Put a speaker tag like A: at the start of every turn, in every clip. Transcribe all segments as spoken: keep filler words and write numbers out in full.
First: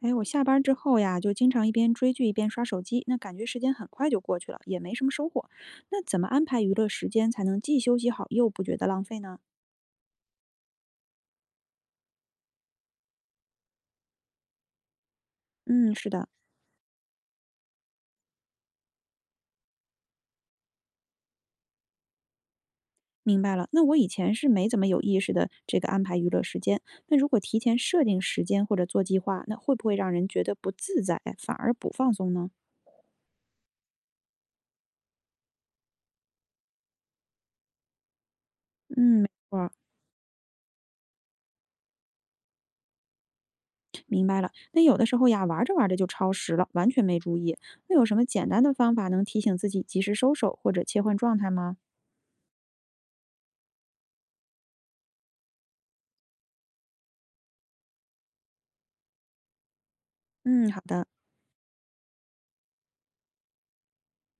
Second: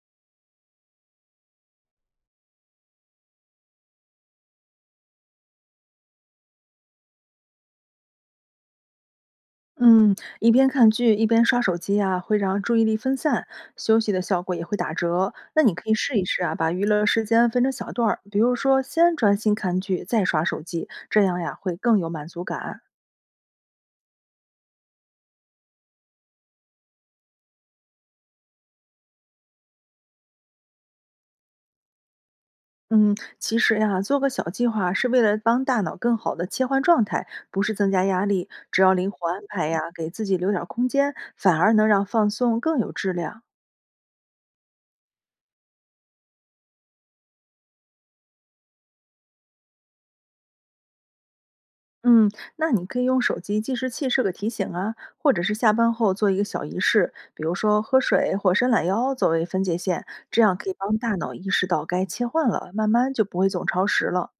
A: 哎，我下班之后呀，就经常一边追剧一边刷手机，那感觉时间很快就过去了，也没什么收获。那怎么安排娱乐时间才能既休息好又不觉得浪费呢？
B: 嗯，一边看剧一边刷手机啊，会让注意力分散，休息的效果也会打折。那你可以
A: 嗯，是
B: 试一
A: 的，
B: 试啊，把娱乐时间分成小段儿，比如说先专心看剧，再刷手机，这样呀会更有满足感。
A: 明白了。那我以前是没怎么有意识的这个安排娱乐时间。那如果提前设定时间或者做计划，那会不会让人觉得不自在，反而不放松呢？
B: 嗯，其实呀，做个小计划是为了帮大脑更好的切换状态，不是增加压力。只要灵
A: 嗯，
B: 活
A: 没
B: 安
A: 错
B: 排
A: 儿。
B: 呀，给自己留点儿空间，反而能让放松更有质量。
A: 那有的时候呀，玩着玩着就超时了，完全没注意。那有什么简单的方法能提醒自己及时收手或者切换状态吗？
B: 嗯，那你可以用手机计时器设个提醒啊，或者是下班后做一个小仪式，比如说喝水或伸懒腰作为分界线，这样可
A: 嗯，
B: 以
A: 好
B: 帮
A: 的。
B: 大脑意识到该切换了，慢慢就不会总超时了。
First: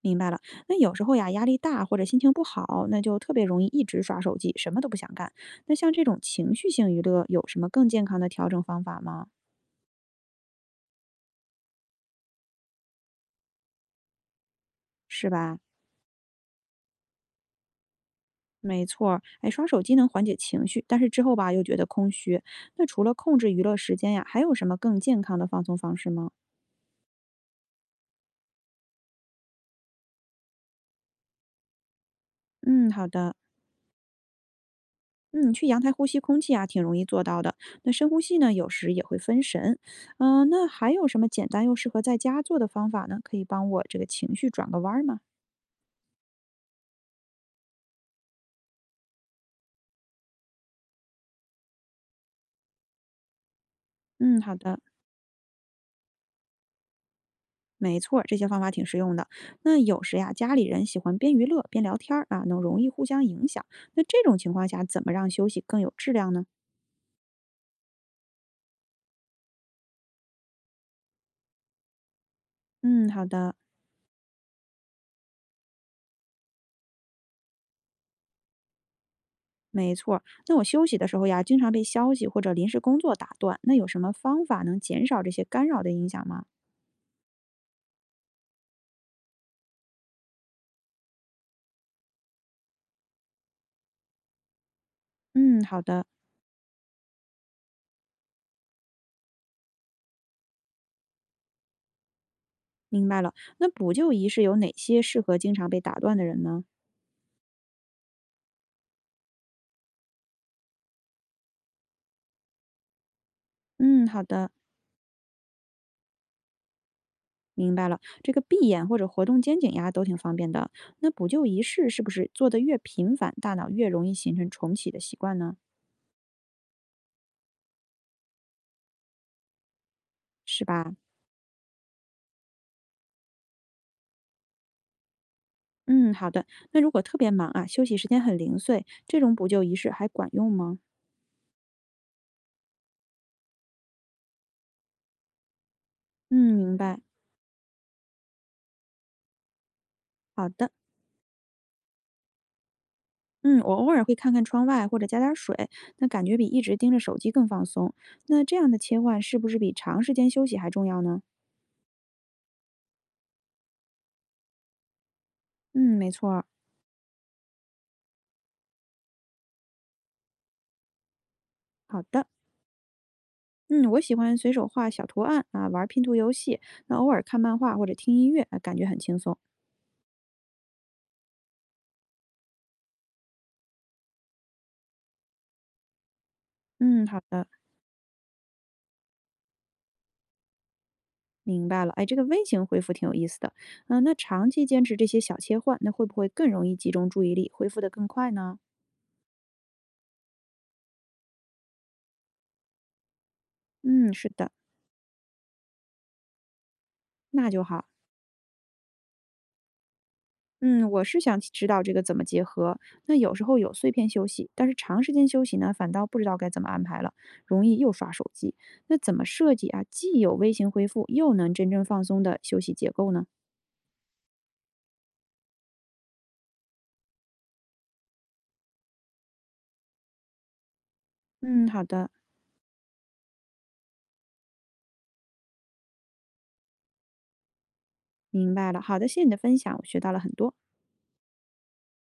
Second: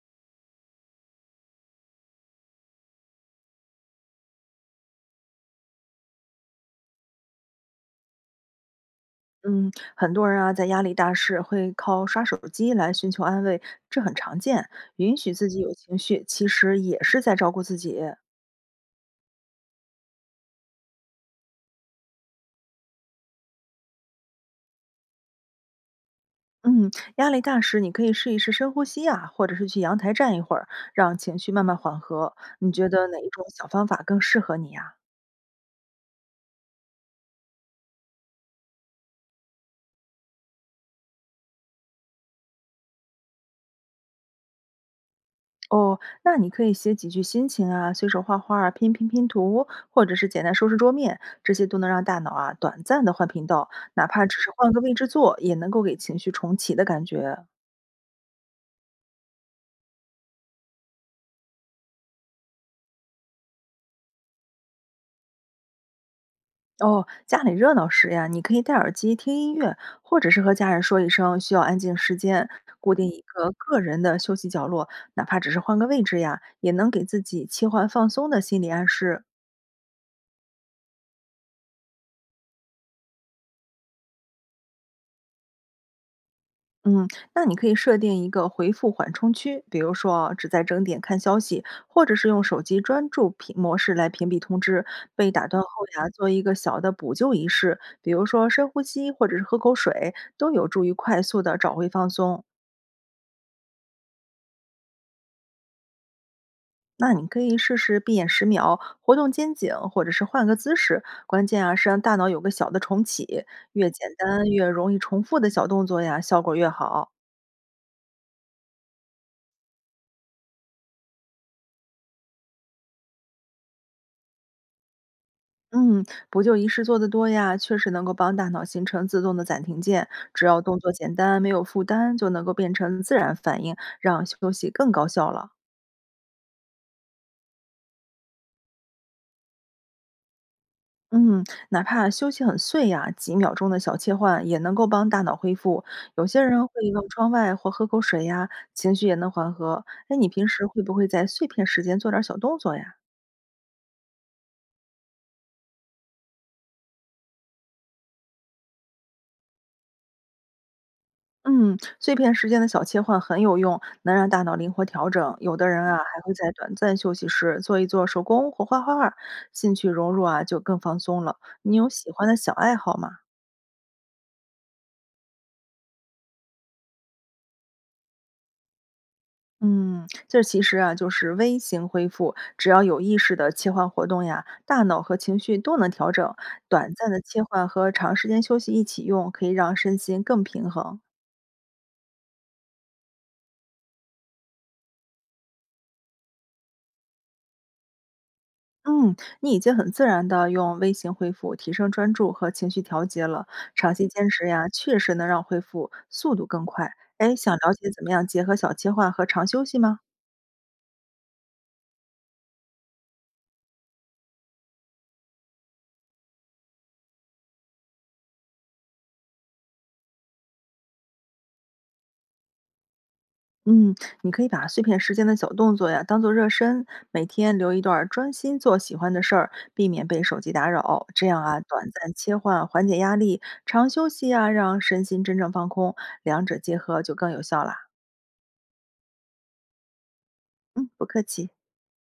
A: 明白了，那有时候呀，压力大或者心情不好，那就特别容易一直刷手机，什么都不想干。那像这种情绪性娱乐，有什么更健康的调整方法吗？
B: 嗯，很多人啊，在压力大时会靠刷手机来寻求安慰，这很常见。允
A: 是
B: 许自
A: 吧？
B: 己有情绪，其实也是在照顾自己。
A: 没错儿，哎，刷手机能缓解情绪，但是之后吧又觉得空虚。那除了控制娱乐时间呀，还有什么更健康的放松方式吗？
B: 嗯，压力大时你可以试一试深呼吸啊，或者是去阳台站一会儿，让情绪慢慢缓和。你觉
A: 嗯，
B: 得
A: 好
B: 哪一
A: 的，
B: 种小方法更适合你呀？
A: 嗯，去阳台呼吸空气啊，挺容易做到的。那深呼吸呢，有时也会分神。嗯、那还有什么简单又适合在家做的方法呢？可以帮我这个情绪转个弯儿吗？
B: 哦，那你可以写几句心情啊，随手画画儿啊、拼拼拼图，或者是简单收拾桌面，这些都能让大脑啊短暂的换频道，哪怕只
A: 嗯，
B: 是
A: 好
B: 换
A: 的。
B: 个位置坐，也能够给情绪重启的感觉。
A: 没错儿，这些方法挺实用的。那有时呀，家里人喜欢边娱乐边聊天儿啊，能容易互相影响。那这种情况下，怎么让休息更有质量呢？
B: 哦，家里热闹时呀，你可以戴耳机听音乐，或者是和家人说一声需要安静时间，固定
A: 嗯，
B: 一
A: 好
B: 个
A: 的，
B: 个人的休息角落，哪怕只是换个位置呀，也能给自己切换放松的心理暗示。
A: 没错儿。那我休息的时候呀，经常被消息或者临时工作打断，那有什么方法能减少这些干扰的影响吗？
B: 嗯，那你可以设定一个回复缓冲区，比如说啊只在整点看消息，或者是用手机专注屏模式来屏蔽通知。被打断
A: 嗯，
B: 后
A: 好的，
B: 呀，做一个小的补救仪式，比如说深呼吸或者是喝口水，都有助于快速的找回放松。
A: 明白了。那补救仪式有哪些适合经常被打断的人呢？
B: 那你可以试试闭眼十秒，活动肩颈，或者是换个姿势。关键啊是让大脑有个小的重启，越
A: 嗯，
B: 简
A: 好
B: 单
A: 的。
B: 越容易重复的小动作呀，效果越好。
A: 明白了，这个闭眼或者活动肩颈呀都挺方便的。那补救仪式是不是做的越频繁，大脑越容易形成重启的习惯呢？
B: 嗯，补救仪式做得多呀，确实能够帮大脑形成自动的暂停键。只要
A: 是
B: 动作
A: 吧？
B: 简单，没有负担，就能够变成自然反应，让休息更高效了。
A: 嗯，好的。那如果特别忙啊，休息时间很零碎，这种补救仪式还管用吗？
B: 嗯，哪怕休息很碎呀，几秒钟的小切换也能够帮大脑恢复。有
A: 嗯，
B: 些人会
A: 明白。
B: 望窗外或喝口水呀，情绪也能缓和。哎，你平
A: 好
B: 时
A: 的。
B: 会不会在碎片时间做点儿小动作呀？
A: 嗯，我偶尔会看看窗外或者加点儿水，那感觉比一直盯着手机更放松。那这样的切换是不是比长时间休息还重要呢？
B: 嗯，碎片时间的小切换很有用，能让大脑灵活调整。有的人啊，
A: 嗯，没
B: 还
A: 错
B: 会
A: 儿。
B: 在短暂休息时做一做手工或画画兴趣融入啊就更放松了。你有
A: 好
B: 喜
A: 的。
B: 欢的小爱好吗？
A: 嗯，我喜欢随手画小图案啊，玩拼图游戏，那偶尔看漫画或者听音乐啊，感觉很轻松。
B: 嗯，这其实啊就是微型恢复，只要有意识的切换活动呀，大脑和情绪都能调整。短
A: 嗯，
B: 暂的
A: 好
B: 切
A: 的，
B: 换和长时间休息一起用，可以让身心更平衡。
A: 明白了。哎，这个微型恢复挺有意思的。嗯，那长期坚持这些小切换，那会不会更容易集中注意力，恢复得更快呢？
B: 嗯，你已经很自然的用微型恢复提升专注和情绪调节了，长期
A: 嗯，
B: 坚
A: 是
B: 持
A: 的，
B: 呀，确实能让恢复速度更快。哎，
A: 那
B: 想
A: 就
B: 了
A: 好。
B: 解怎么样结合小切换和长休息吗？
A: 嗯，我是想知道这个怎么结合。那有时候有碎片休息，但是长时间休息呢，反倒不知道该怎么安排了，容易又刷手机。那怎么设计啊，既有微型恢复，又能真正放松的休息结构呢？
B: 嗯，你可以把碎片时间的小动作呀当做热身，每天留一段儿专心做喜欢的事儿，避免被手机打扰。这样啊，
A: 嗯，好
B: 短
A: 的。
B: 暂切换缓解压力，长休息呀让身心真正放空，两者结合就更有效啦。
A: 明白了，好的，谢谢你的分享，我学到了很多。
B: 嗯，不客气。